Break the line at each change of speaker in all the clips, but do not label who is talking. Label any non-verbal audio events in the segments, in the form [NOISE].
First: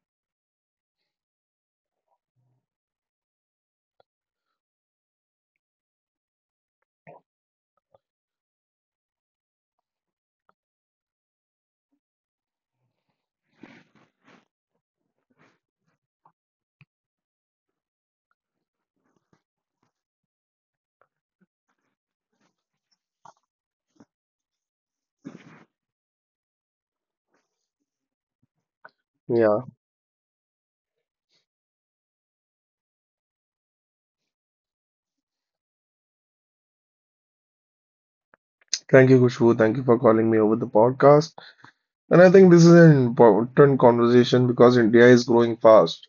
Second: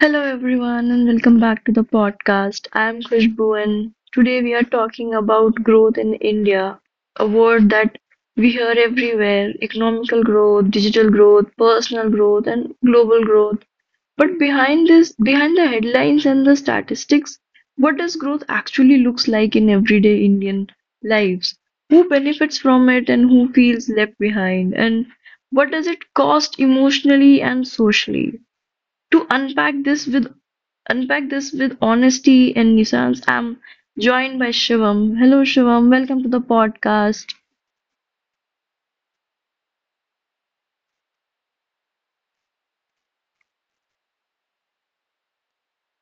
Hello everyone and welcome back to the podcast. I am Khushbu and today we are talking about growth in India, a word that we hear everywhere, economical growth, digital growth, personal growth and global growth. But behind the headlines and the statistics, what does growth actually looks like in everyday Indian lives? Who benefits from it and who feels left behind? And what does it cost emotionally and socially? To
Yeah.
unpack this with honesty and nuance, I'm joined by Shivam. Hello, Shivam. Welcome to the podcast.
Thank you, Kushu. Thank you for calling me over the podcast. And I think this is an important conversation because India is growing fast.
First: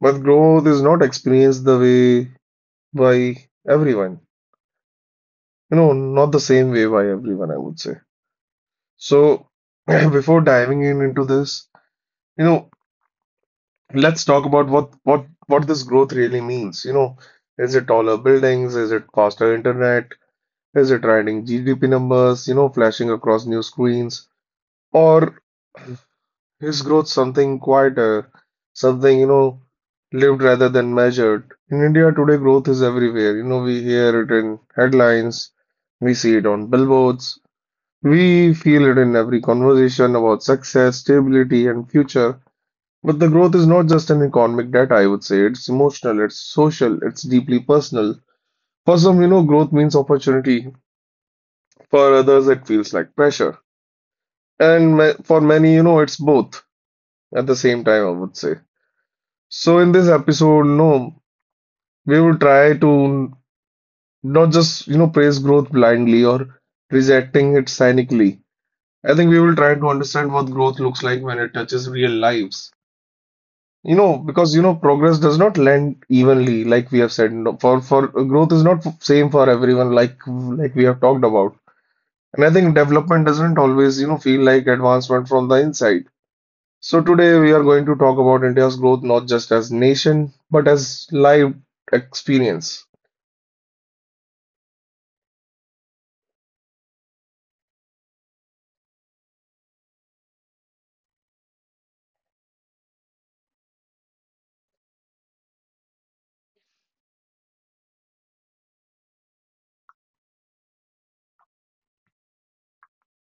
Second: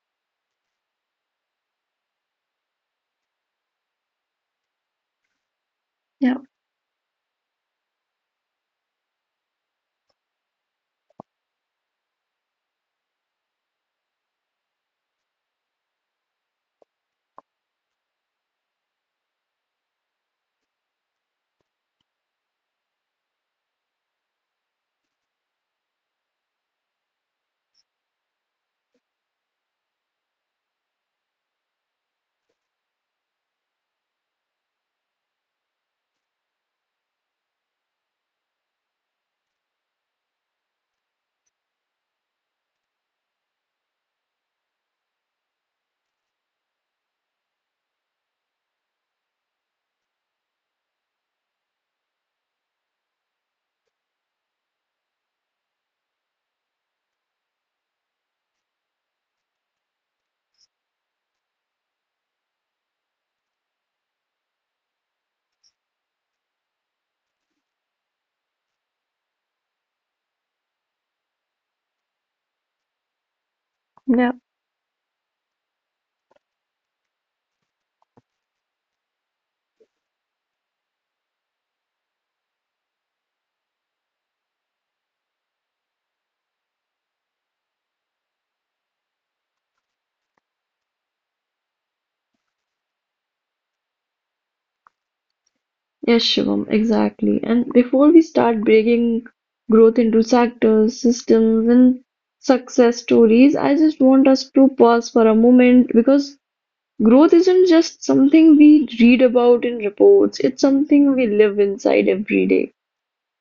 But growth is not experienced the way by everyone. Not
Yeah,
the same way by everyone, I would say. So [CLEARS THROAT] before diving in into this, you know, let's talk about what this growth really means. You know, is it taller buildings? Is it faster internet? Is it riding GDP numbers, you know, flashing across new screens? Or his growth something quieter, something, lived rather than measured. In India today, growth is everywhere. You know, we hear it in headlines, we see it on billboards, we feel it in every conversation about success, stability, and future. But the growth is not just an economic data, I would say. It's emotional, it's social, it's deeply personal. For some, you know, growth means opportunity. For others, it feels like pressure. And for many, you know, it's both at the same time, I would say. So in this episode, no, we will try to not just, you know, praise growth blindly or rejecting it cynically. I think we will try to understand what growth looks like when it touches real lives. You know,
yeah,
because you know, progress does not land evenly, like we have said. No. For growth is not same for everyone, like we have talked about. And I think development doesn't always, you know, feel like advancement from the inside. So today we are going to talk about India's growth not just as nation but as live experience.
yes, Shivam, exactly. And before we start breaking growth into sectors, systems, and success stories, I just want us to pause for a moment because growth isn't just something we read about in reports, it's something we live inside every day.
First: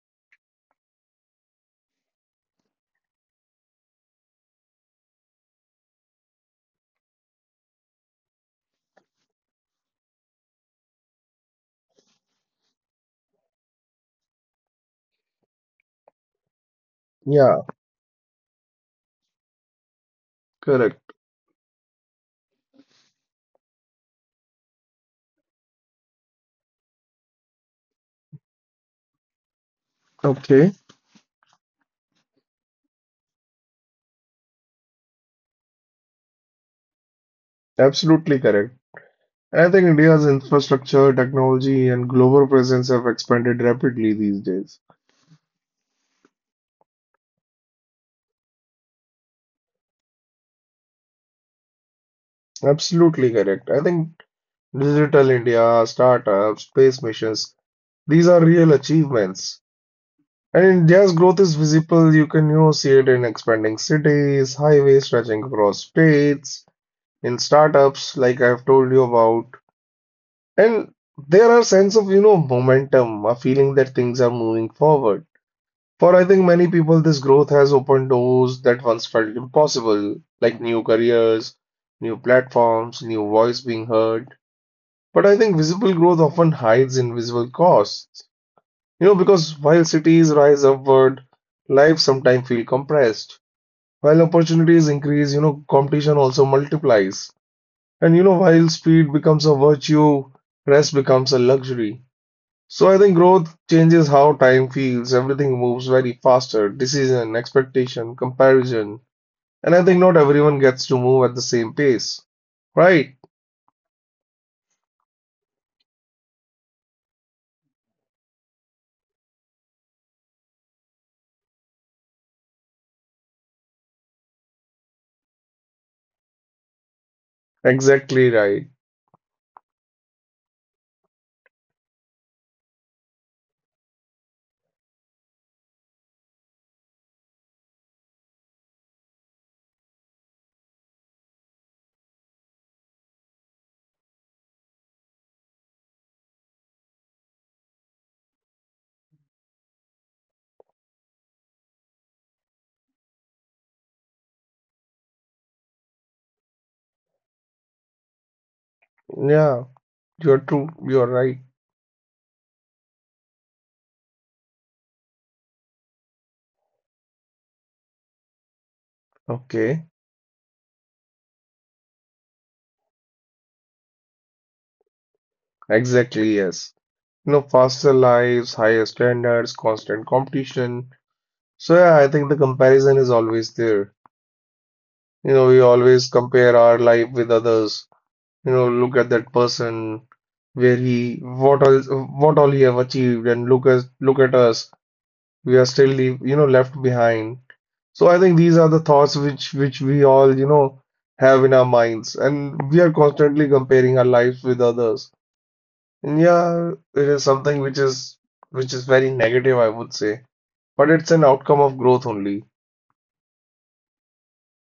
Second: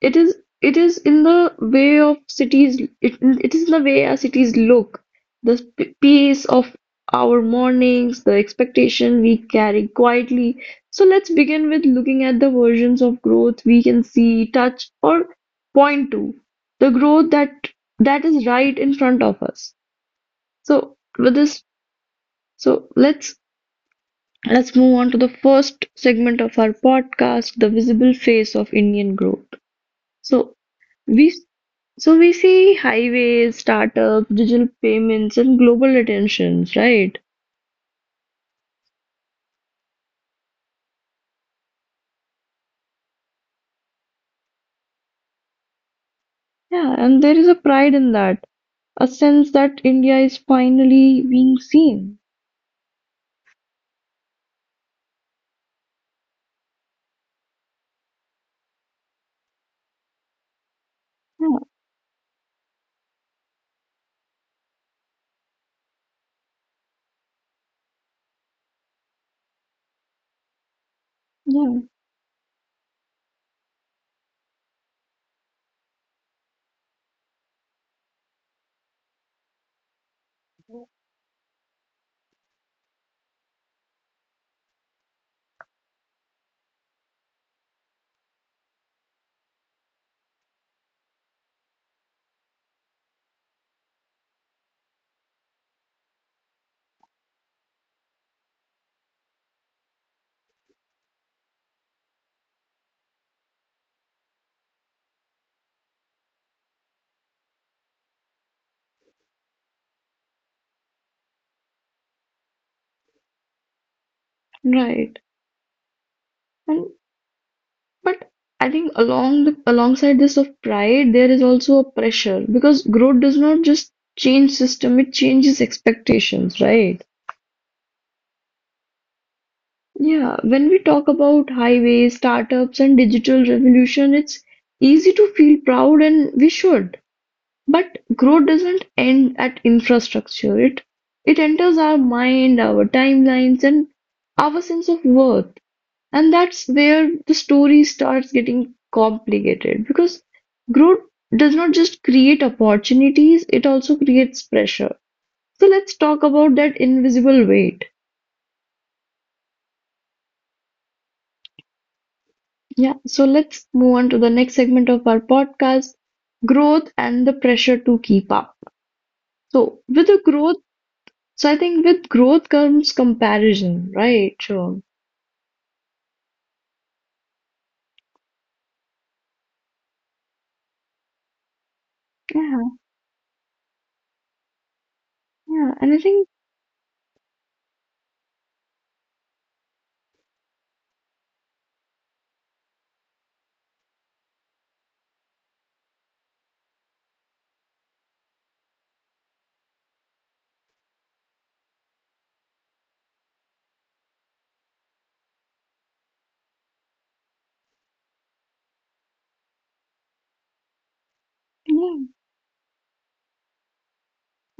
It is it is in the way our cities look, the pace of our mornings, the expectation we carry quietly. So let's begin with looking at the versions of growth we can see, touch, or point to. The growth that
Yeah,
that is right in front of us. So
correct.
with this, so let's move on to the first segment of our podcast, the visible face of Indian growth. So
Okay,
we s- so we see highways, startups, digital payments, and global attentions, right?
absolutely correct. I think India's infrastructure, technology, and global presence have expanded rapidly these days.
Yeah, and there is a pride in that, a sense that India is finally being seen.
Absolutely correct. I think digital India, startups, space missions, these are real achievements. And India's growth is
Yeah,
visible. You can, you know, see it in expanding cities, highways stretching across states, in startups, like I've told you about. And there are
yeah,
sense of, you know, momentum, a feeling that things are moving forward. For I think many people, this growth has opened doors that once felt impossible, like new careers, new platforms, new voice being heard. But I think visible growth often hides invisible costs. You know, because while cities rise upward, lives sometimes feel compressed. While opportunities increase, you know, competition also multiplies. And you know, while speed becomes a virtue, rest becomes a luxury. So I think growth changes how time feels. Everything moves very faster. Decision, expectation, comparison. And I think not everyone gets to move at the same pace. Right.
right. And but I think alongside this of pride, there is also a pressure because growth does not just change system, it changes expectations, right?
Exactly right.
Yeah, when we talk about highways, startups, and digital revolution, it's easy to feel proud and we should. But growth doesn't end at infrastructure. It enters our mind, our timelines, and our sense of worth. And that's where the story starts getting complicated because growth does not just create opportunities, it also creates pressure. So let's talk about that invisible weight.
Yeah, you're true. You're right.
Yeah, so let's move on to the next segment of our podcast, growth and the pressure to keep up. So,
Okay.
with the growth, so, I think with growth comes comparison, right? So,
Exactly, yes. You know, faster lives, higher standards, constant competition. So yeah, I think the
yeah,
comparison is always there. You know, we
yeah, and I
always
think,
compare our life with others. You know, look at that person, where he, what all what all he have achieved, and look at, look at us, we are still leave, you know, left behind. So I think these are the thoughts which we all, you know, have in our minds, and we are constantly comparing our lives with others. And yeah, it is something which is, which is very negative, I would say, but it's an outcome of
yeah,
growth only.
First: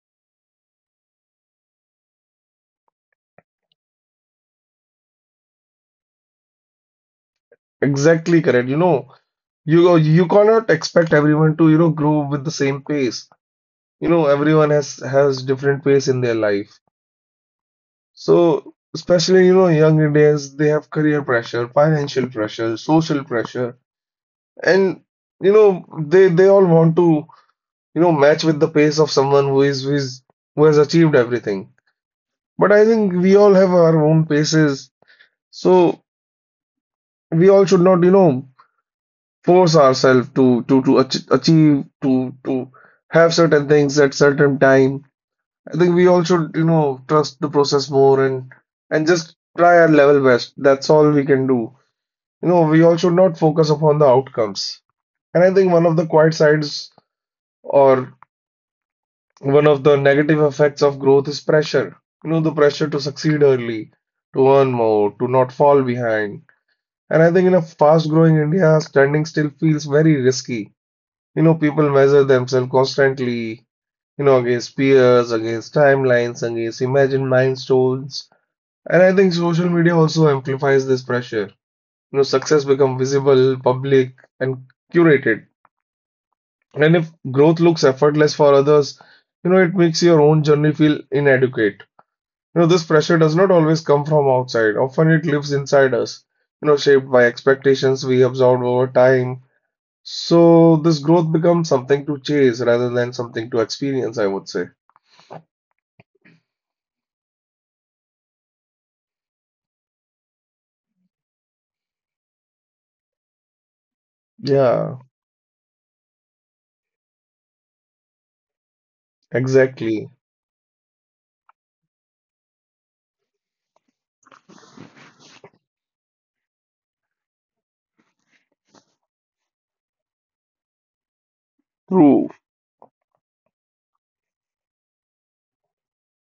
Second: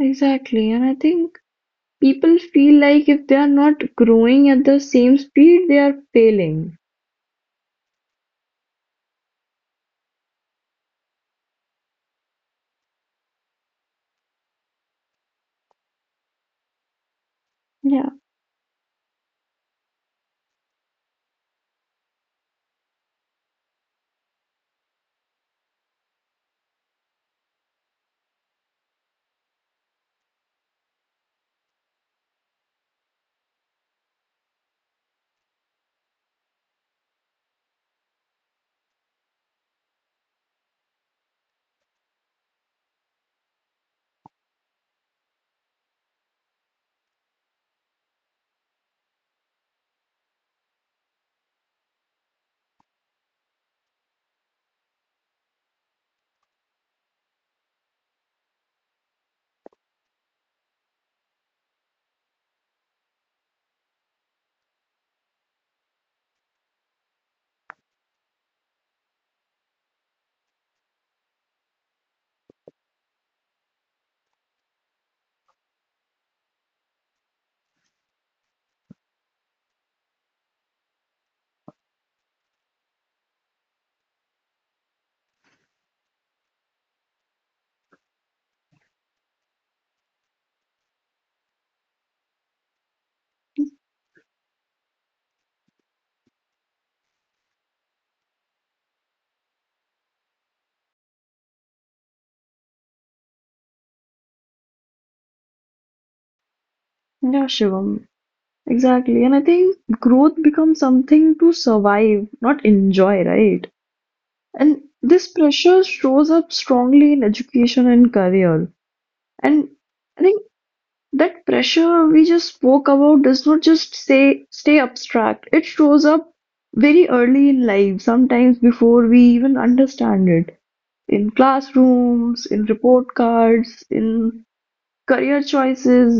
exactly. And I think people feel like if they are not growing at the same speed, they are failing.
Exactly correct. You know, you cannot expect everyone to, you know, grow with the same pace. You know, everyone has different pace in their life.
Yeah,
So especially, you know, young Indians, they have career pressure, financial pressure, social pressure. And, you know, they all want to, you know, match with the pace of someone who is, who has achieved everything. But I think we all have our own paces. So we all should not, you know, force ourselves to achieve, to to have certain things at certain time. I think we all should, you know, trust the process more and just try our level best. That's all we can do. You know, we all should not focus upon the outcomes. And I think one of the quiet sides or one of the negative effects of growth is pressure. You know, the pressure to succeed early, to earn more, to not fall behind. And I think in a fast-growing India, standing still feels very risky. You know, people measure themselves constantly, you know, against peers, against timelines, against imagined milestones. And I think social media also amplifies this pressure. You know, success becomes visible, public, and curated. And if growth looks effortless for others, you know, it makes your own journey feel inadequate. You know, this pressure does not always come from outside. Often it lives inside us, you know, shaped by expectations we absorb over time. So this growth becomes something to chase rather than something to experience, I would say.
yeah, Shivam, exactly. And I think growth becomes something to survive, not enjoy, right? And
Yeah,
this pressure shows up strongly in education and career. And
exactly.
I think that pressure we just spoke about does not just say stay abstract. It shows up very early in life, sometimes before we even understand it. In
True.
classrooms, in report cards, in career choices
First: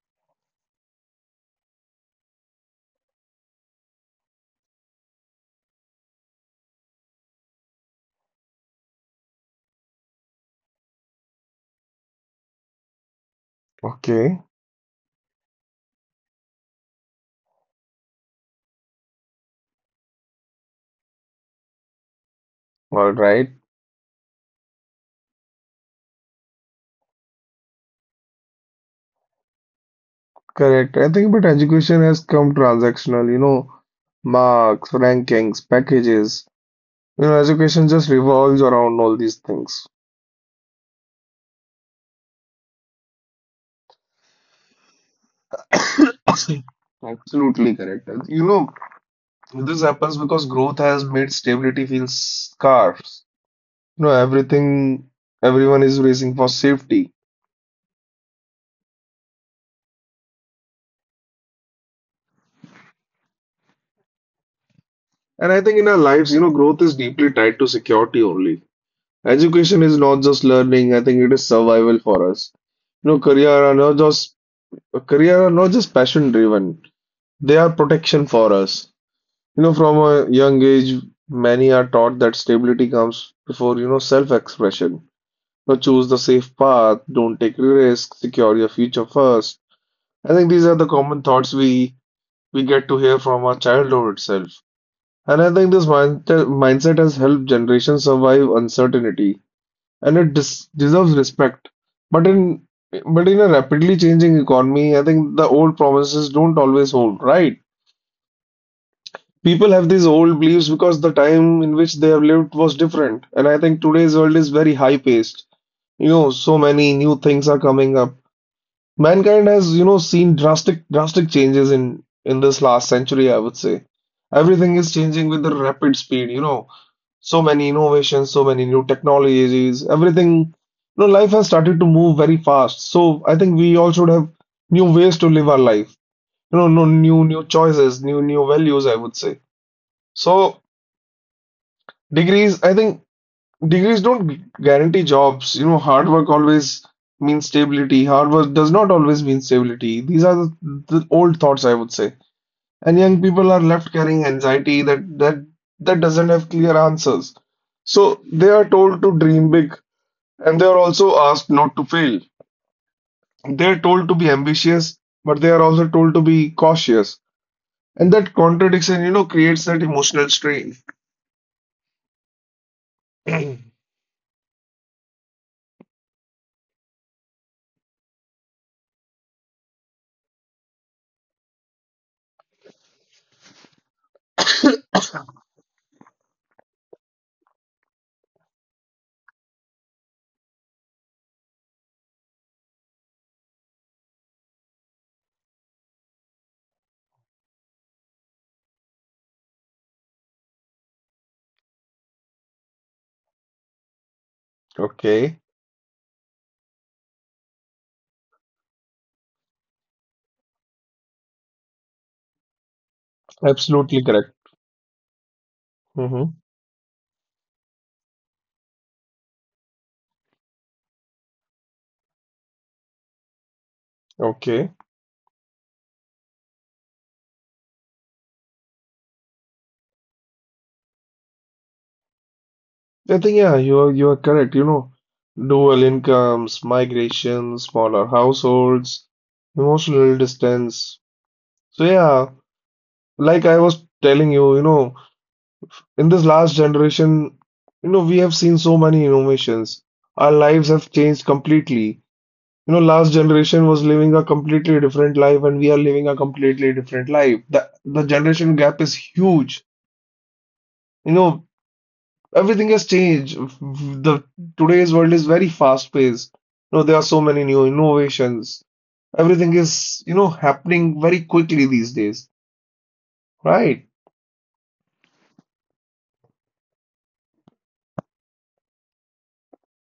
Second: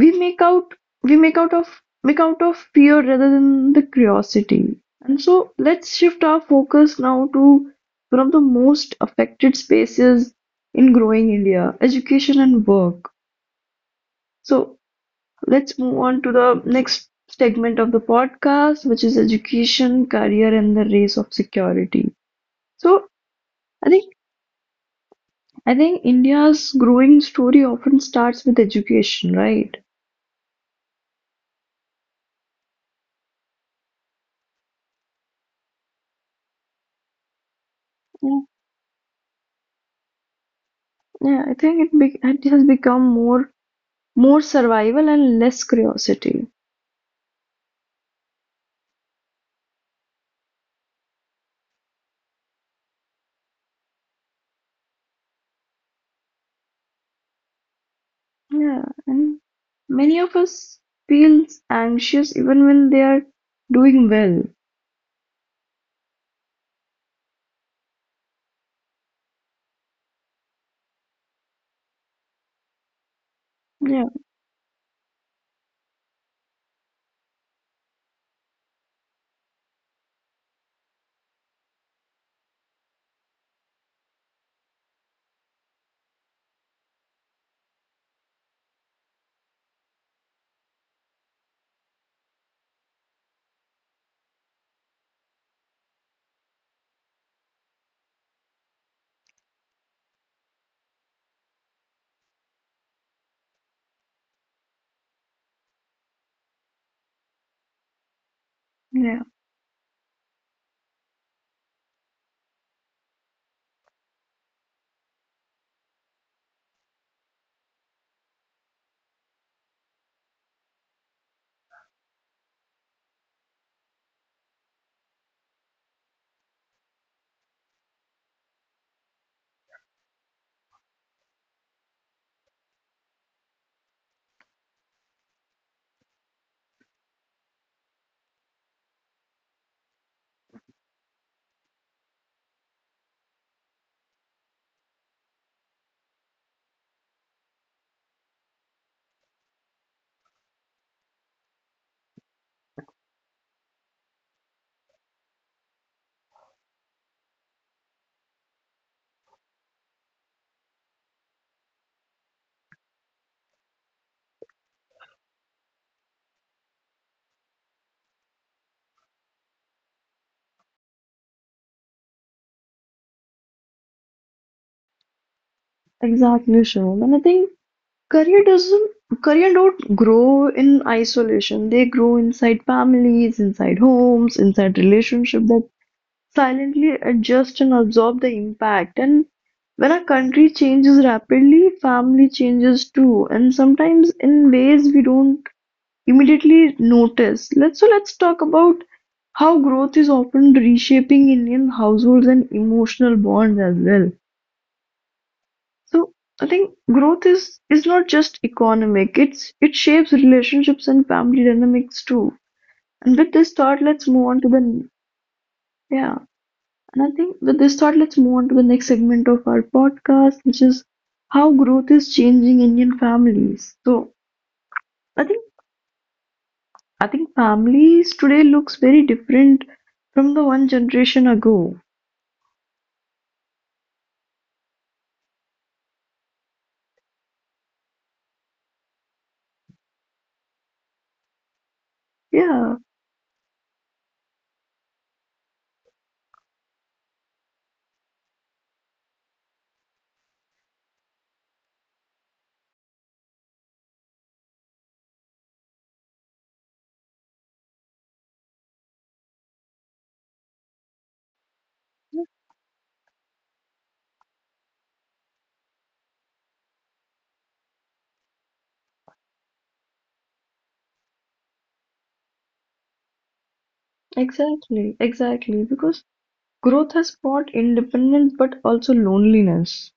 we make out we make out of fear rather than the curiosity. And so let's shift our focus now to one of the most affected spaces in growing India, education and work.
Okay.
So let's move on to the next segment of the podcast, which is education, career and the race of security. So
All right.
i think I think India's growing story often starts with education, right?
Correct. I think but education has come transactional, you know, marks, rankings, packages. You know, education just revolves around all these things.
Yeah, I think it has become more survival and less curiosity.
[COUGHS] Absolutely correct. You know, this happens because growth has made stability feel scarce. You know, everything, everyone is racing for safety.
Yeah, and many of us feels anxious even when they are doing well.
And I think in our lives, you know, growth is deeply tied to security only. Education is not just learning, I think it is survival for us. You know, career are not
Yeah,
just A career are not just passion driven, they are protection for us. You know, from a young age, many are taught that stability comes before, you know, self expression. So choose the safe path, don't take risks, secure your future first. I think these are the common thoughts we get to hear from our childhood itself. And I think this mindset has helped generations survive uncertainty and it des deserves respect. But in but in a rapidly changing economy, I think the old promises don't always hold, right?
yeah,
People have these old beliefs because the time in which they have lived was different, and I think today's world is very high-paced. You know, so many new things are coming up. Mankind has, you know, seen drastic changes in this last century, I would say. Everything is changing with the rapid speed, you know. So many innovations, so many new technologies, everything, you know, life has started to move very fast. So I think we all should have new ways to live our life. You know, no new choices, new values, I would say. So degrees, I think Degrees don't guarantee jobs. You know, hard work always means stability. Hard work does not always mean stability. These are the old thoughts, I would say. And young people are left carrying anxiety that doesn't have clear answers. So they are told to dream big, and they are also asked not to fail. They are told to be ambitious, but they are also told to be cautious. And that contradiction, you know, creates that emotional strain. [CLEARS THROAT]
exactly, Shivam. And I think career doesn't career don't grow in isolation. They grow inside families, inside homes, inside relationship that silently adjust and absorb the impact. And when a country changes rapidly, family changes too, and sometimes in ways we don't immediately notice. Let's so let's talk about how growth is often reshaping Indian households and emotional bonds as well.
Okay,
So I think growth is not just economic. It shapes relationships and family dynamics too. And with this thought,
absolutely
let's move
correct.
on to the Yeah.
Mm-hmm.
And I think with this thought, let's move on to the next segment of our podcast, which is how growth is changing Indian families. So
Okay.
I think I think families today looks very different from the one generation ago.
I think yeah, you're correct. You know, dual incomes, migration, smaller households, emotional distance. So yeah,
Yeah,
like I was telling you, you know, in this last generation, you know, we have seen so many innovations. Our lives have changed completely. You know, last generation was living a completely different life, and we are living a completely different life. The generation gap is huge. You know, everything has changed. The today's world is very fast paced. You know, there are so many new innovations. Everything is, you know, happening very quickly these days, right?
exactly, exactly. Because growth has brought independence but also loneliness.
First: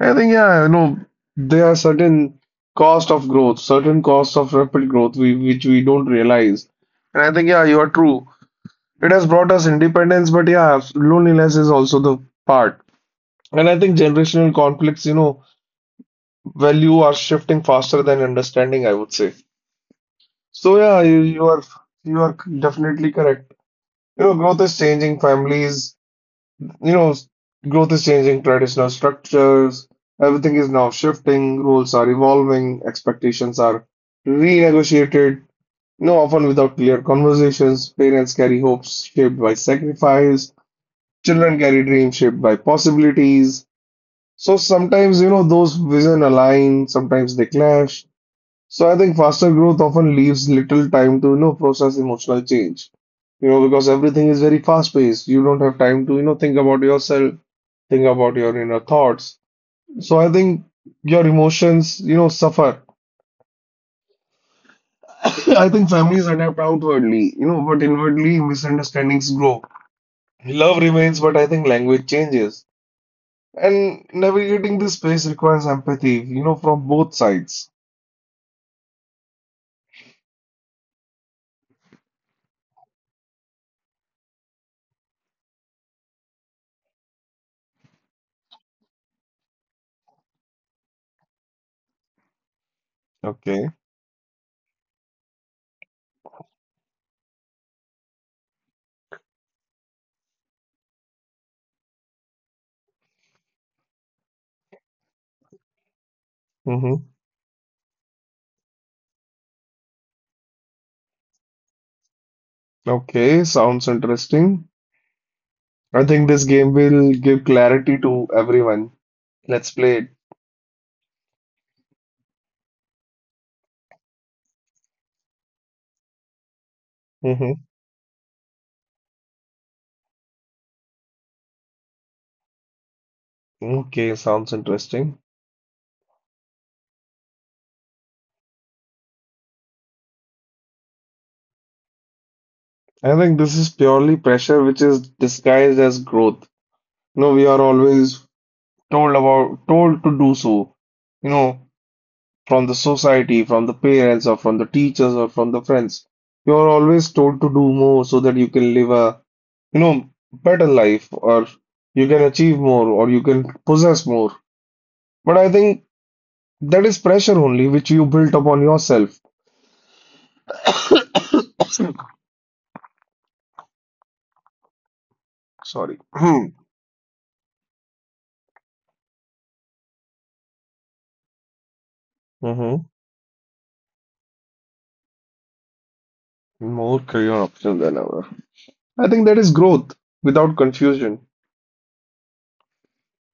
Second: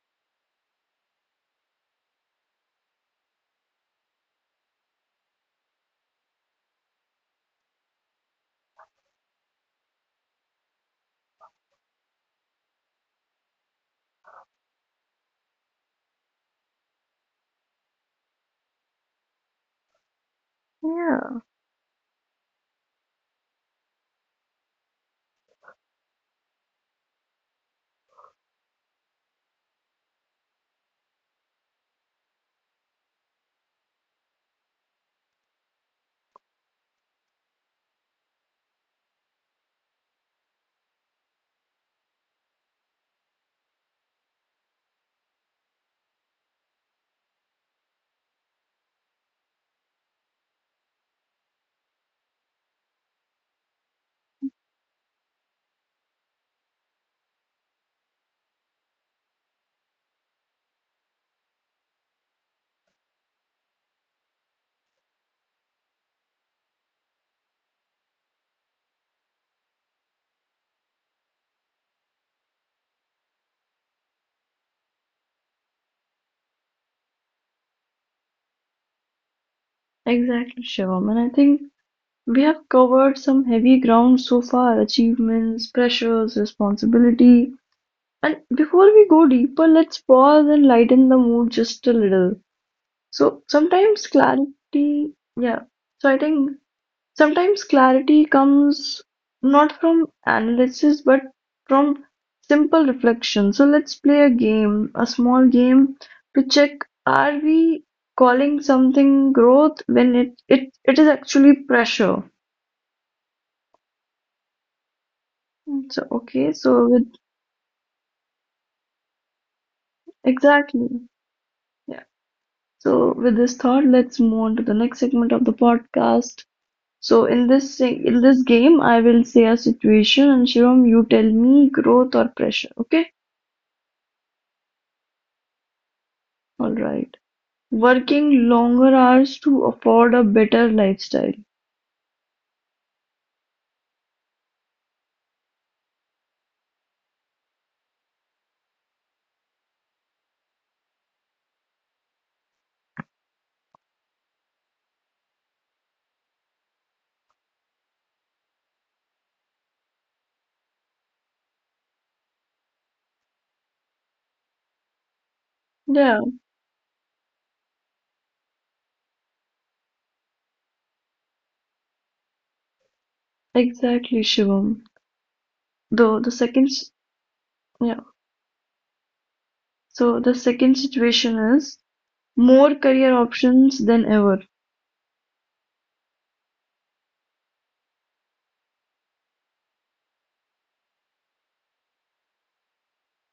I think, yeah, you know, there are certain cost of growth, certain costs of rapid growth we, which we don't realize. And I think, yeah, you are true. It has brought us independence, but yeah, loneliness is also the part. And I think generational conflicts, you know, value are shifting faster than understanding, I would say. So yeah, you,
Yeah,
you are you are definitely correct. You know, growth is changing families, you know, growth is changing traditional structures. Everything is now shifting. Roles are evolving, expectations are renegotiated, you know, often without clear conversations. Parents carry hopes shaped by sacrifice, children carry dreams shaped by possibilities. So sometimes, you know, those vision align, sometimes they clash. So I think faster growth often leaves little time to, you know, process emotional change. You know, because everything is very fast paced. You don't have time to, you know, think about yourself, think about your inner thoughts. So I think your emotions, you know, suffer. [COUGHS] I think families adapt outwardly, you know, but inwardly misunderstandings grow. Love remains, but I think language changes. And navigating this space requires empathy, you know, from both sides.
exactly, Shivam. And I think we have covered some heavy ground so far, achievements, pressures, responsibility. And before we go deeper, let's pause and lighten the mood just a little. So
Okay.
sometimes clarity, yeah. So I think sometimes clarity comes not from analysis but from simple reflection. So let's play a game, a small game to check
Mm-hmm.
are we calling something growth when it is actually pressure.
Okay, sounds interesting.
Mm.
I
So
think this
okay,
game
so with
will give clarity to everyone. Let's play it.
exactly. Yeah. So with this thought, let's move on to the next segment of the podcast. So
Hmm.
in this game, I will say a situation, and Shivam, you tell me growth or pressure. Okay?
Okay, sounds interesting.
All right. Working longer hours to afford a better lifestyle.
I think this is purely pressure which is disguised as growth. You know, we are always told to do so, you know, from the society, from the parents or from the teachers or from the friends. You are always told to do more so that you can live a, better life or you can achieve more or you can possess more. But I think
Yeah,
That is pressure only which you built upon yourself. [COUGHS]
exactly, Shivam.
Sorry.
Though the
[CLEARS THROAT]
second, s- Yeah. So the second situation is more
hmm
career options than ever.
More career options than ever. I think that is growth without confusion.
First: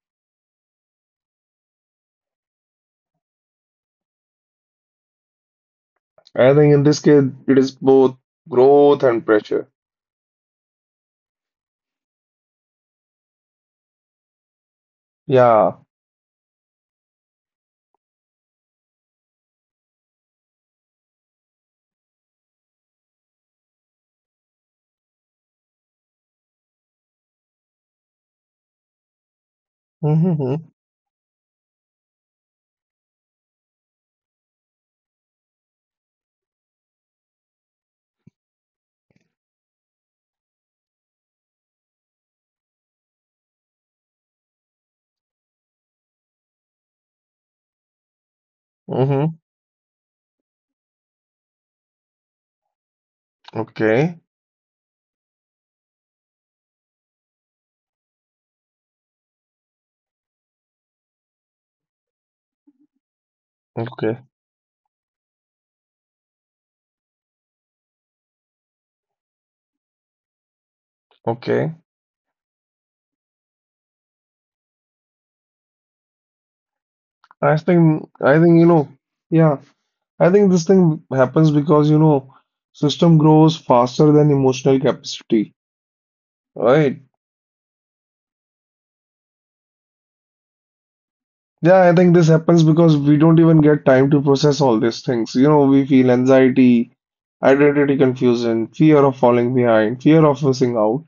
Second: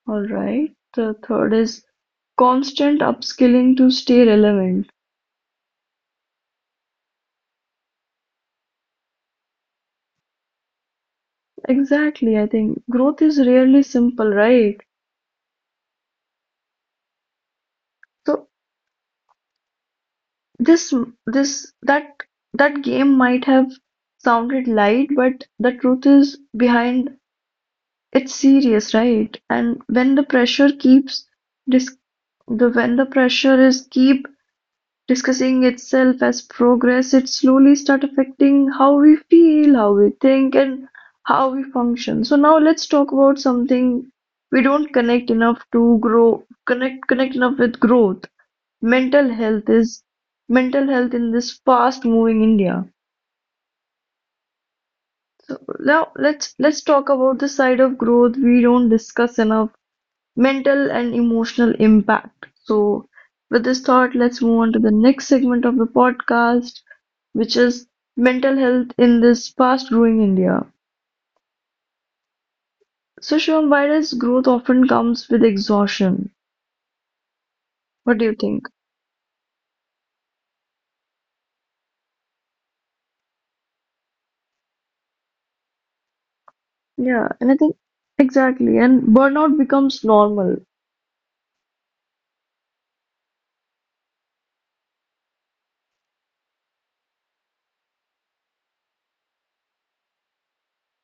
All right. The third is constant upskilling to stay relevant.
I think in this case, it is both growth and pressure.
Exactly, I think growth is really simple, right?
Yeah.
So this this that that game might have sounded light, but the truth is behind it's serious, right? And when the
hmm
pressure keeps dis the when the pressure is keep discussing itself as progress, it slowly start affecting how we feel, how we think, and how we function. So now let's talk about something we don't connect enough to grow, connect connect enough with growth. Mental
hmm
health is Mental health in this fast moving India.
Okay.
So now let's talk about the side of growth we don't discuss enough, mental and emotional impact. So, with this thought,
Okay.
let's move on to the next segment of the podcast, which is mental health in this fast growing India.
Okay.
So, Shivam, why does growth often comes with exhaustion?
I think,
What do
I
you
think, you
think?
know, yeah, I think this thing happens because, system grows faster than emotional capacity, right?
Yeah, and I think exactly, and burnout becomes normal.
Yeah, I think this happens because we don't even get time to process all these things. You know, we feel anxiety, identity confusion, fear of falling behind, fear of missing out.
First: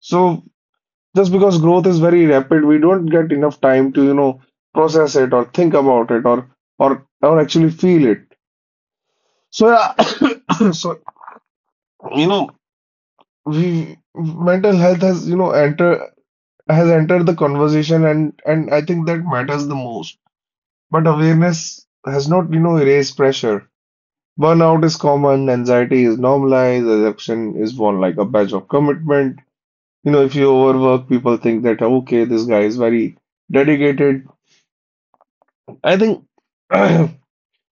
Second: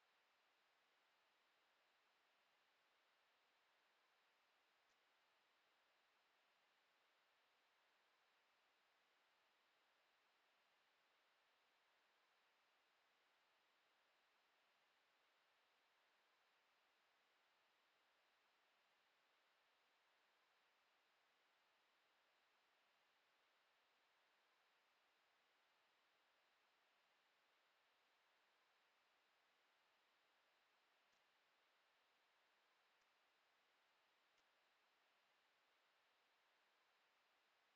So just because growth is very rapid, we don't get enough time to, process it or think about it or or actually feel it. So yeah, [COUGHS] so you know, we mental health has, entered the conversation and I think that matters the most. But awareness has not, erased pressure. Burnout is common, anxiety is normalized, exhaustion is worn like a badge of commitment. You know, if you overwork, people think that, okay, this guy is very dedicated. I think [CLEARS THROAT]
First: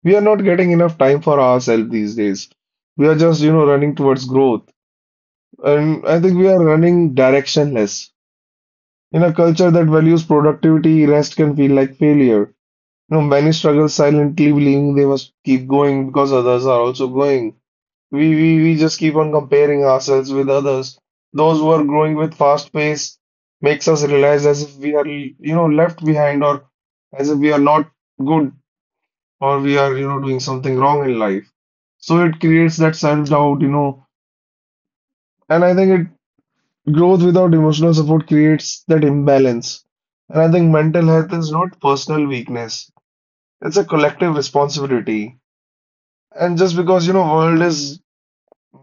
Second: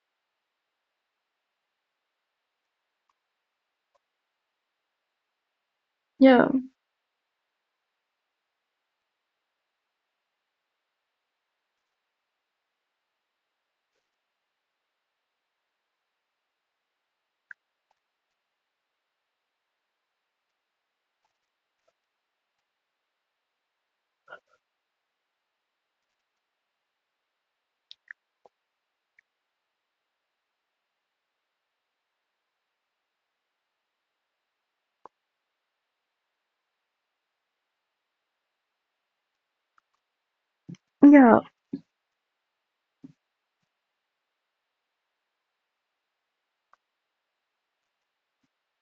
we are not getting enough time for ourselves these days. We are just, running towards growth. And I think
Yeah,
we are running directionless. In a culture that values productivity, rest can feel like failure. You know, many struggle silently, believing they must keep going because others are also going. We just keep on comparing ourselves with others. Those who are growing with fast pace makes us realize as if we are, left behind or as if we are not good or we are, doing something wrong in life. So it creates that self-doubt, and I think it growth without emotional support creates that imbalance. And I think mental health
yeah,
is not personal weakness. It's a collective responsibility. And just because, world is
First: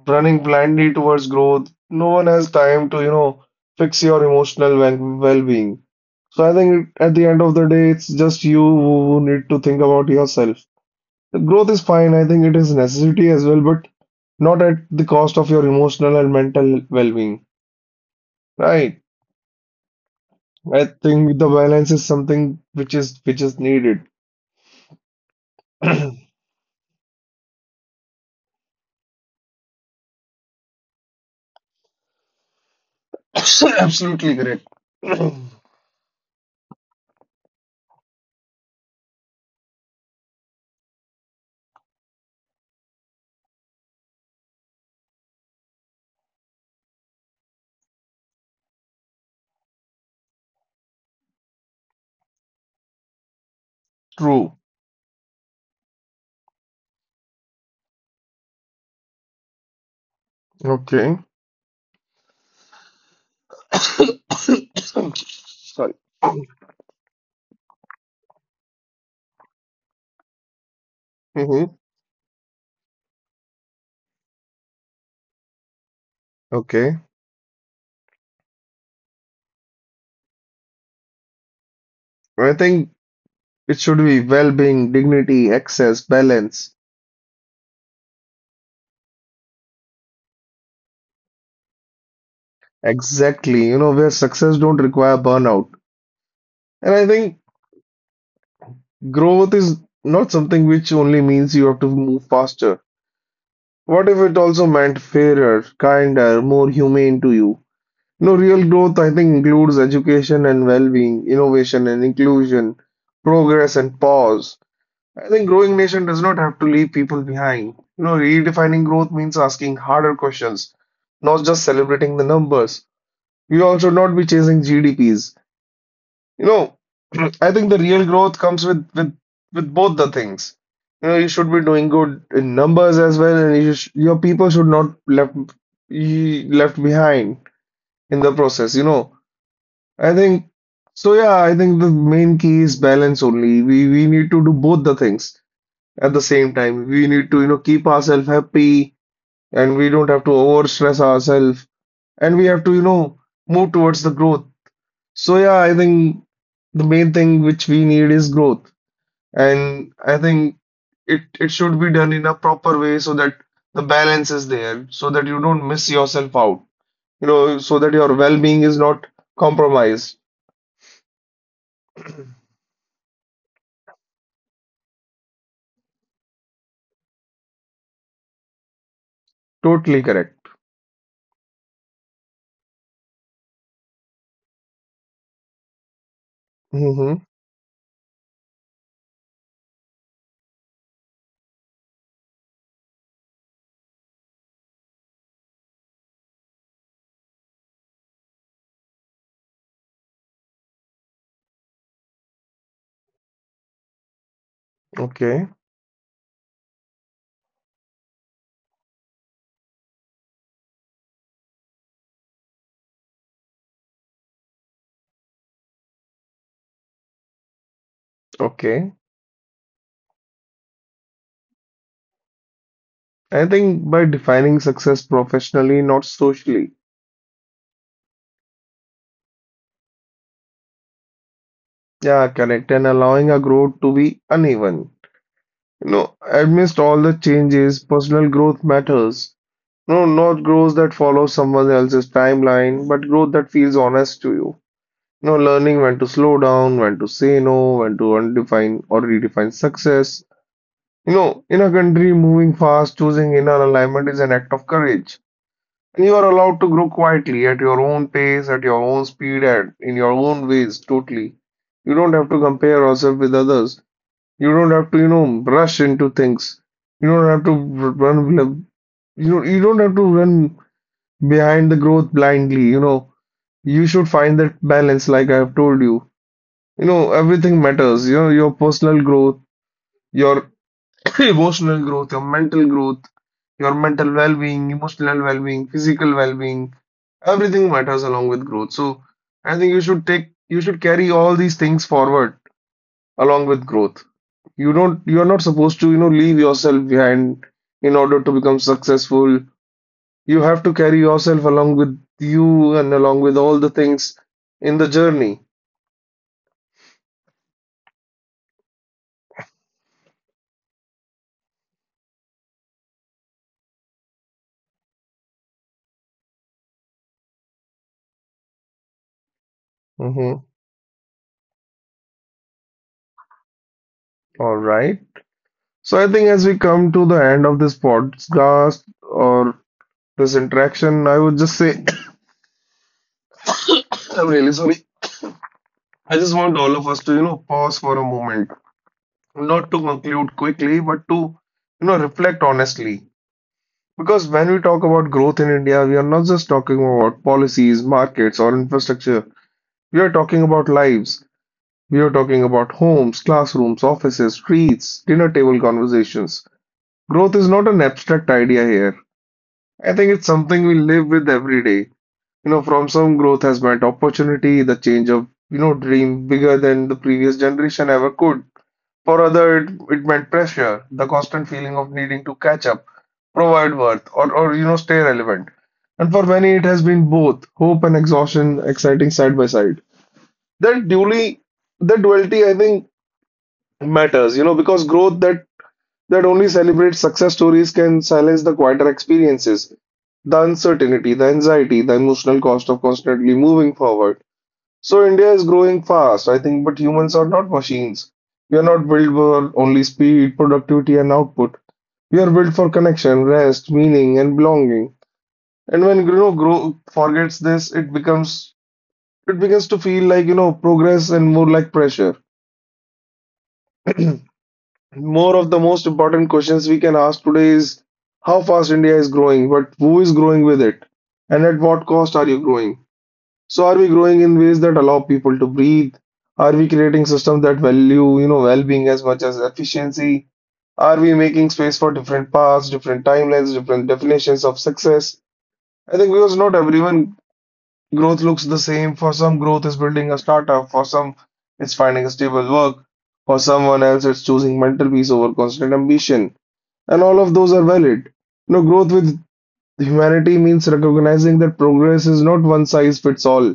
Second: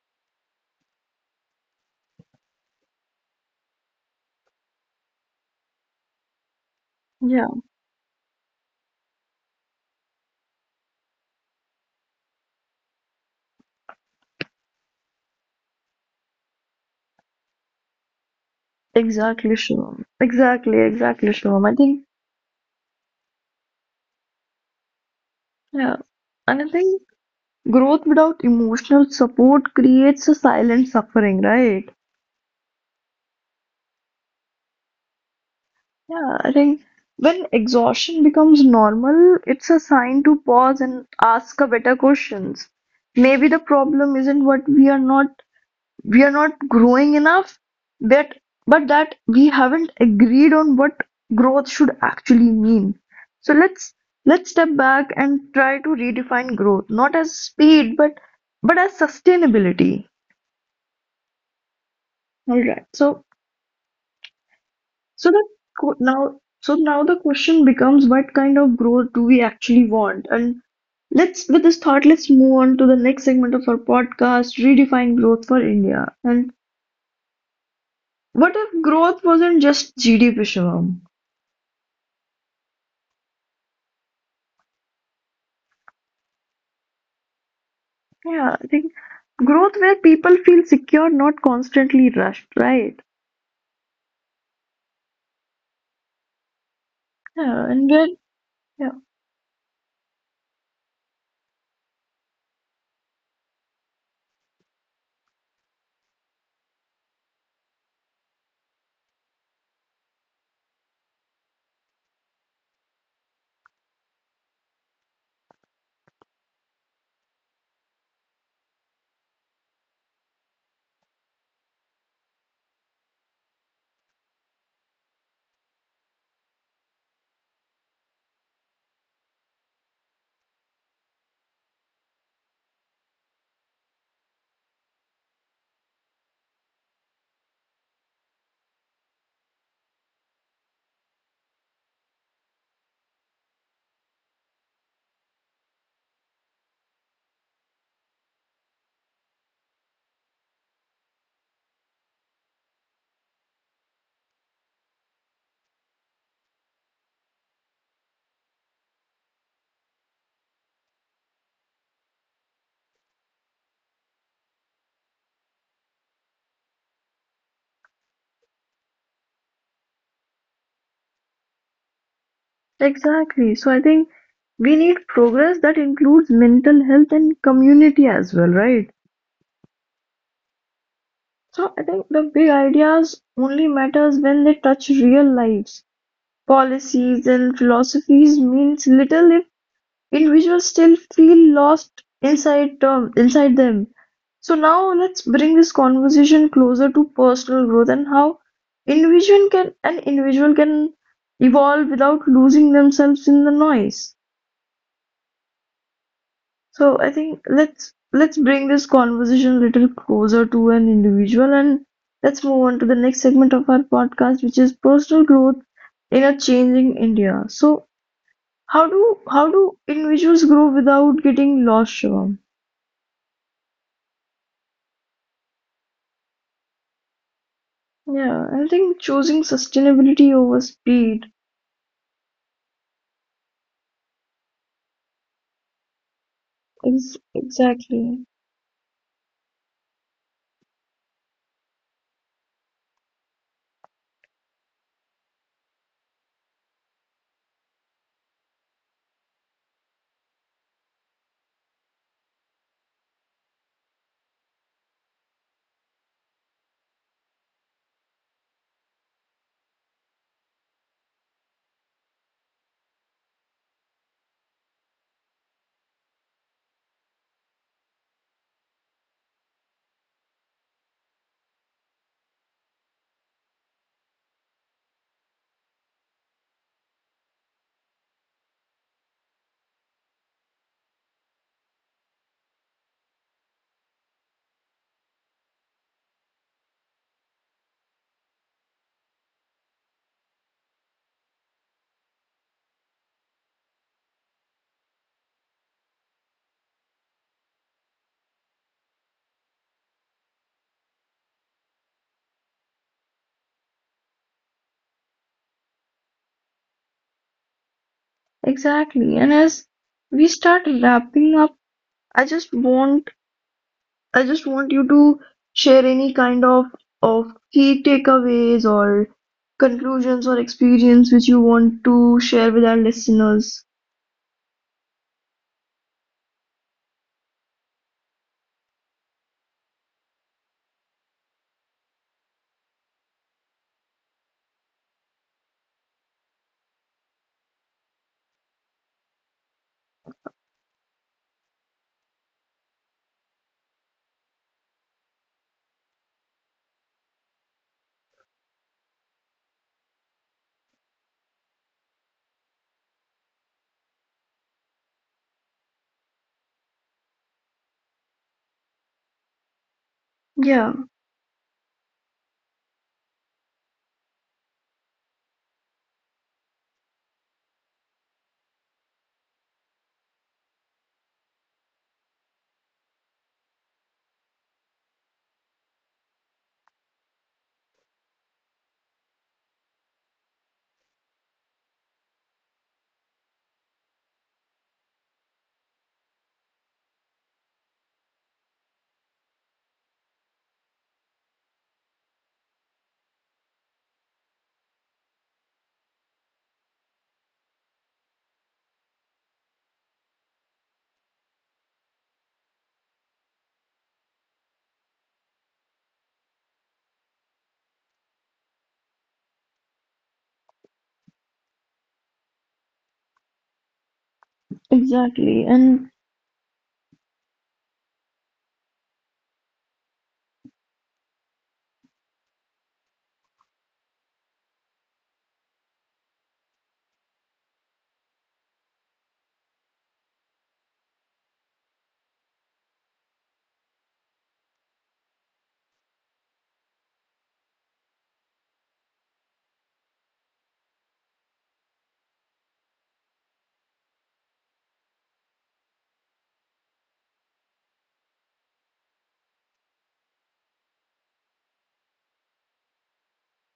running blindly towards growth. No one has time to, fix your emotional well being. So I think at the end
yeah,
of the day, it's just you who need to think about yourself. The growth is fine. I think it is necessity as well, but not at the cost of your emotional and mental well being. Right.
exactly, Shivam. Exactly,
I
exactly,
think the
Shivam.
balance is something which is needed.
Yeah,
[COUGHS]
and I think growth without emotional support creates a silent suffering, right?
Absolutely correct. [COUGHS]
Yeah, I think when exhaustion becomes normal, it's a sign to pause and ask a better questions. Maybe the problem isn't what we are not growing enough, but but that we haven't agreed on what growth should actually mean. So let's
True.
step back and try to redefine growth, not as speed, but as sustainability.
Okay.
All right. So the
[COUGHS]
qu-
Sorry.
now so now the question becomes what kind of growth do we actually want? And let's with this
Hmm
thought, let's move on to the next segment of our podcast, Redefine Growth for India. And
Okay.
what if growth wasn't just GDP, Shivam?
I think it should be well-being, dignity, access, balance.
Yeah, I think growth where people feel secure, not constantly rushed, right?
Exactly. You know, where success don't require burnout. And I think
Yeah, and where yeah,
growth is not something which only means you have to move faster. What if it also meant fairer, kinder, more humane to you? You know, real growth, I think, includes education and well-being, innovation and inclusion, progress and pause. I think growing nation does not have to leave people behind. You know, redefining growth means asking harder questions, not just celebrating the numbers. You all should not be chasing GDPs. You know, [CLEARS THROAT] I think the real growth comes with both the things. You know, you should be doing good in numbers as well, and your people should not left be left behind in the process. I think so. Yeah, I think the main key is balance only. We need to do both the things at the same time. We need to keep ourselves happy, and we don't have to over stress ourselves, and we have to move towards the growth. So yeah, I think the main thing which we need is growth. And I think it should be done in a proper way so that the balance is there, so that you don't miss yourself out. You know, so that your well-being is not compromised.
exactly. So I think we need progress that includes mental health and community as well, right?
Totally correct.
So I think the big ideas only matters when they touch real lives. Policies
Hmm
and philosophies means little if individuals still feel lost inside term inside them. So now let's bring this conversation closer to personal growth and how individual can an individual can evolve without losing themselves in the noise.
Okay.
So I think let's bring this conversation a little closer to an individual and let's move on to the next segment of our podcast, which is personal growth in a changing India. So
Okay.
how do individuals grow without getting lost, Shivam?
I think by defining success professionally, not socially.
Yeah, I think choosing sustainability over speed
Yeah, correct. And allowing a growth to be uneven. You know, amidst all the
is
changes, personal growth matters. No, not growth that follows someone else's timeline, but growth that feels honest to you. No, learning when to slow down, when to say no, when to undefine or redefine success. You know, in a country moving fast, choosing inner alignment is an act of courage. And you are allowed to grow quietly at your own pace, at your own speed, and in your own ways, totally. You don't have to compare yourself with others. You don't have to, rush into things. You don't have to run, you don't have to run behind the growth blindly. You know, you should find that balance, like I have told you. You know, everything matters. You know, your personal growth, your [COUGHS] [CLEARS THROAT] emotional growth, your mental well-being, emotional well-being, physical well-being, everything matters along with growth. So I think you should carry all these things forward along with growth. You are not supposed to, leave yourself behind in order to become successful. You have to carry yourself along with you and along with all the things in the journey.
exactly. And as we start wrapping up, I just want I just want you to share any kind of key takeaways or conclusions or
Mm-hmm.
experience which you want to share with our listeners.
All right. So I think as we come to the end of this podcast or this interaction, I would just say [COUGHS] I'm really sorry. I just want all of us to, pause for a moment, not to conclude quickly, but to, reflect honestly. Because when we talk about growth in India, we are not just talking about policies, markets, or infrastructure. We are talking about lives. We're talking about homes, classrooms, offices, streets, dinner table conversations. Growth is not an abstract idea here. I think it's something
Yeah,
we live with every day. You know, from some growth has meant opportunity, the change of, dream bigger than the previous generation ever could. For other, it meant pressure, the constant feeling of needing to catch up, provide worth, or, stay relevant. And for many, it has been both hope and exhaustion, exciting side by side. That dually, that duality, I think matters, you know, because growth that that only celebrates success stories can silence the quieter experiences, the uncertainty, the anxiety, the emotional cost of constantly moving forward. So India is growing fast, I think, but humans are not machines. We are not built for only speed, productivity, and output. We are built for connection, rest, meaning, and belonging. And when grow forgets this, it begins to feel like progress and more like pressure. [CLEARS THROAT] More
exactly.
of the
And
most important questions we can ask today is how fast India is growing, but who is growing with it? And at what cost are you growing? So are we growing in ways that allow people to breathe? Are we creating systems that value, well-being as much as efficiency? Are we making space for different paths, different timelines, different definitions of success? I think because not everyone growth looks the same. For some, growth is building a startup. For some, it's finding a stable work. For someone else, it's choosing mental peace over constant ambition. And all of those are valid. No growth with humanity means recognizing that progress is not one size fits all.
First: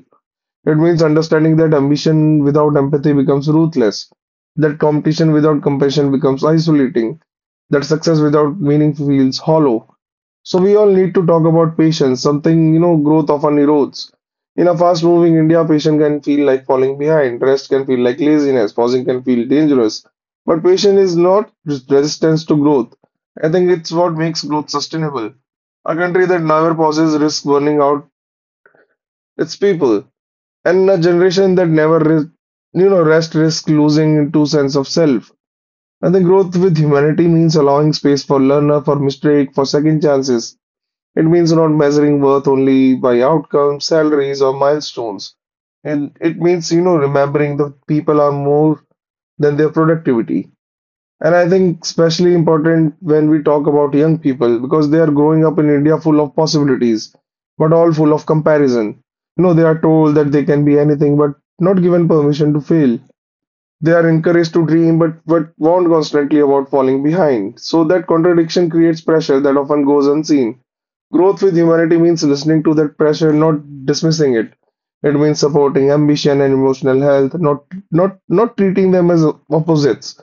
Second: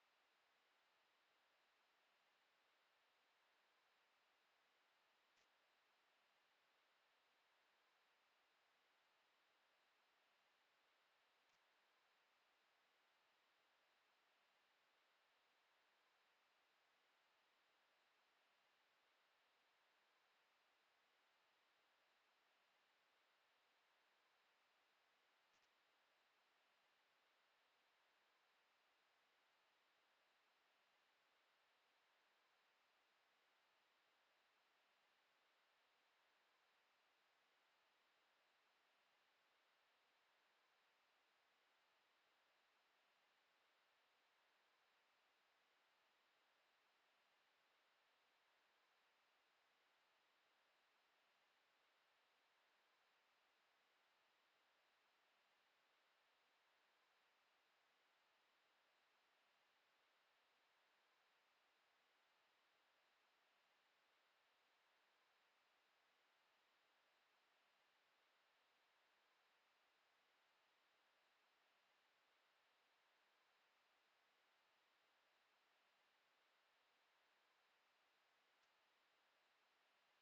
It means understanding that ambition without empathy becomes ruthless, that competition without compassion becomes isolating, that success without meaning feels hollow. So we all need to talk about patience, something growth often erodes. In a fast-moving India, patience can feel like falling behind, rest can feel like laziness, pausing can feel dangerous. But patience is not resistance to growth. I think it's what makes growth sustainable. A country that never pauses risks burning out its people, and a generation that never rest risks losing to sense of self. I think growth with humanity means allowing space for learner, for mistake, for second chances. It means not measuring worth only by outcomes, salaries, or milestones. And it means, remembering that people are more than their productivity. And I think especially important when we talk about young people because they are growing up in India full of possibilities, but all full of comparison. You know, they are told that they can be anything, but not given permission to fail. They are encouraged to dream, but warned constantly about falling behind. So that contradiction creates pressure that often goes unseen. Growth with humanity means listening to that pressure, not dismissing it. It means supporting ambition and emotional health, not treating them as opposites.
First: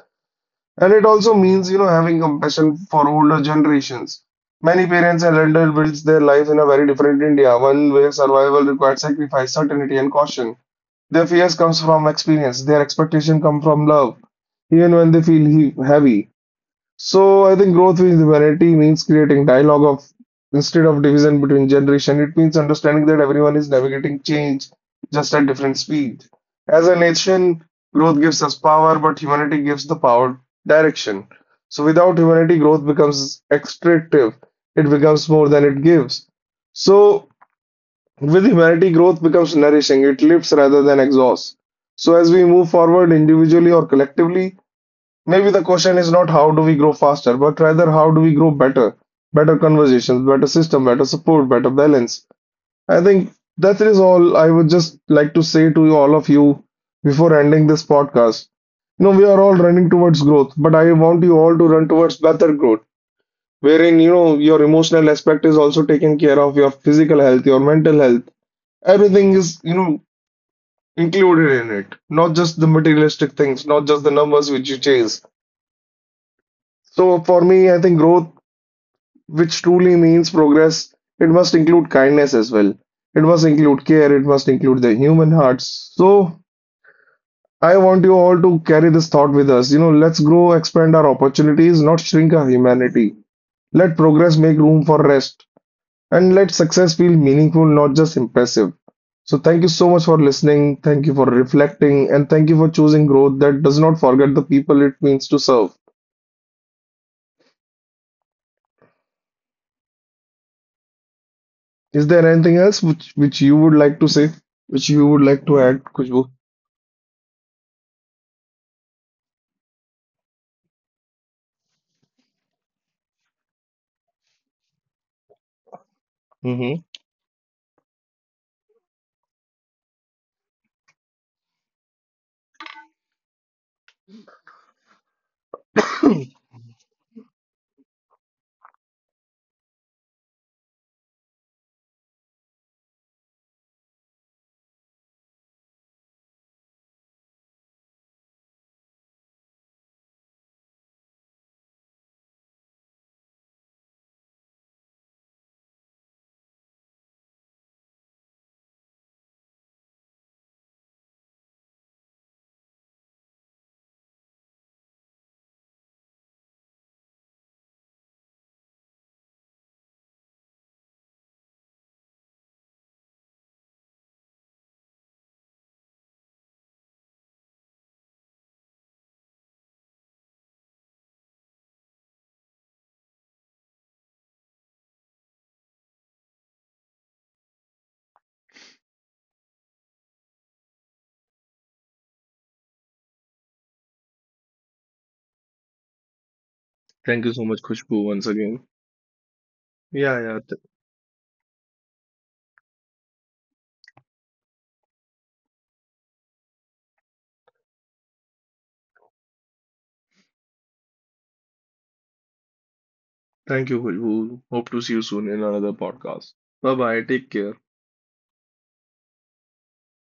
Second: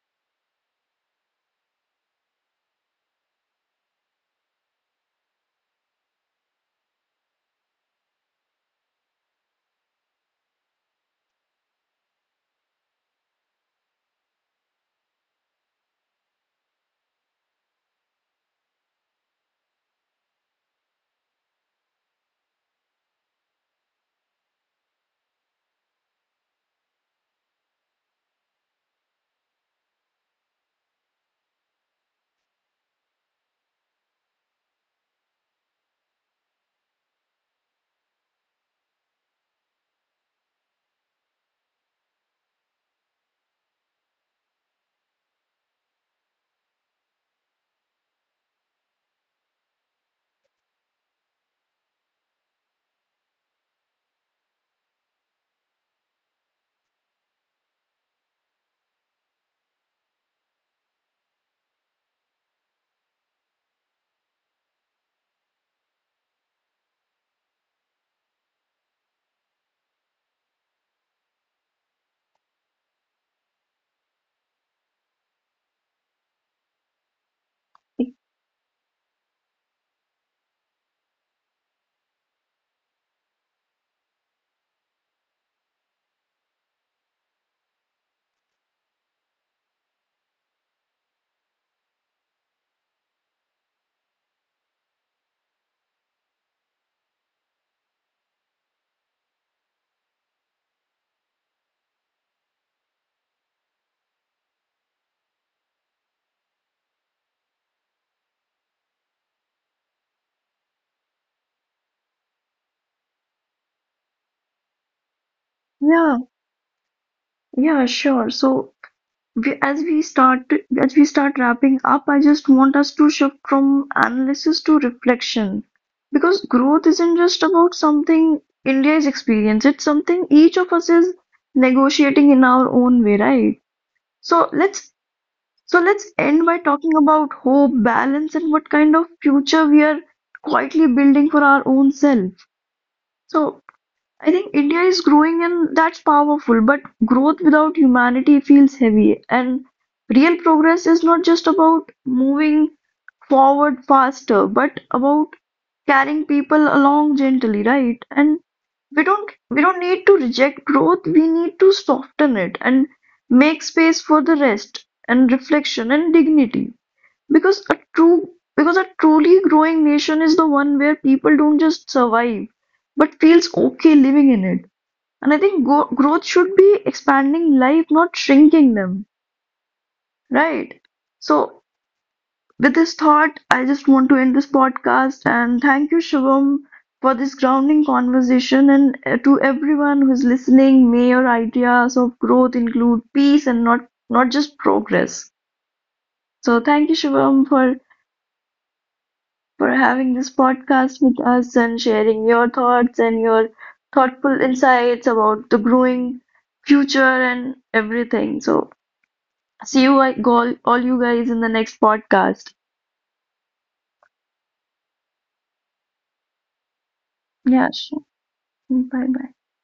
And it also means, having compassion for older generations. Many parents and elder builds their lives in a very different India, one where survival requires sacrifice, certainty, and caution. Their fears comes from experience. Their expectation come from love, even when they feel heavy. So I think growth with variety means creating dialogue of instead of division between generation. It means understanding that everyone is navigating change just at different speed. As a nation, growth gives us power, but humanity gives the power direction. So without humanity, growth becomes extractive. It becomes more than it gives. So with humanity, growth becomes nourishing. It lifts rather than exhausts. So as we move forward individually or collectively, maybe the question is not how do we grow faster, but rather how do we grow better? Better conversations, better system, better support, better balance. I think that is all I would just like to say to you, all of you before ending this podcast. You know, we are all running towards growth, but I want you all to run towards better growth, wherein, your emotional aspect is also taken care of, your physical health, your mental health. Everything is, included in it, not just the materialistic things, not just the numbers which you chase. So for me, I think growth which truly means progress, it must include kindness as well. It must include care. It must include the human hearts. So I want you all to carry this thought with us. You know, let's grow, expand our opportunities, not shrink our humanity. Let progress make room for rest, and let success feel meaningful, not just impressive. So thank you so much for listening. Thank you for reflecting, and thank you for choosing growth that does not forget the people it means to serve. Is there anything else which you would like to say, which you would like to add,
yeah,
Kushbu?
yeah, sure. So we, as we start wrapping up, I just want us to shift from analysis to reflection because
Mm-hmm.
growth isn't just about something India is experiencing, it's something each of us is negotiating in our own way, right? So let's So let's end by talking about hope, balance, and what kind of future we are quietly building for our own self. So I think India is growing and that's powerful, but growth without humanity feels heavy. And real progress is not just about moving forward faster, but about carrying people along gently, right? And we don't need to reject growth, we need to soften it and make space for the rest and reflection and dignity. Because a true because a truly growing nation is the one where people don't just survive, but feels okay living in it. And I think go growth should be expanding life, not shrinking them, right? So with this thought, I just want to end this podcast and thank you, Shivam, for this grounding conversation. And to everyone who's listening, may your ideas of growth include peace and not just progress.
Thank
So
you so
thank
much,
you,
Khushbu,
Shivam,
once again. Yeah,
for
yeah. Th
having this podcast with us and sharing your thoughts and your thoughtful insights about the growing future and everything. So, see you all, you guys in the next podcast.
thank you, Khushbu. Hope to see you soon in another podcast. Bye bye. Take care.
Yeah, sure. Bye bye.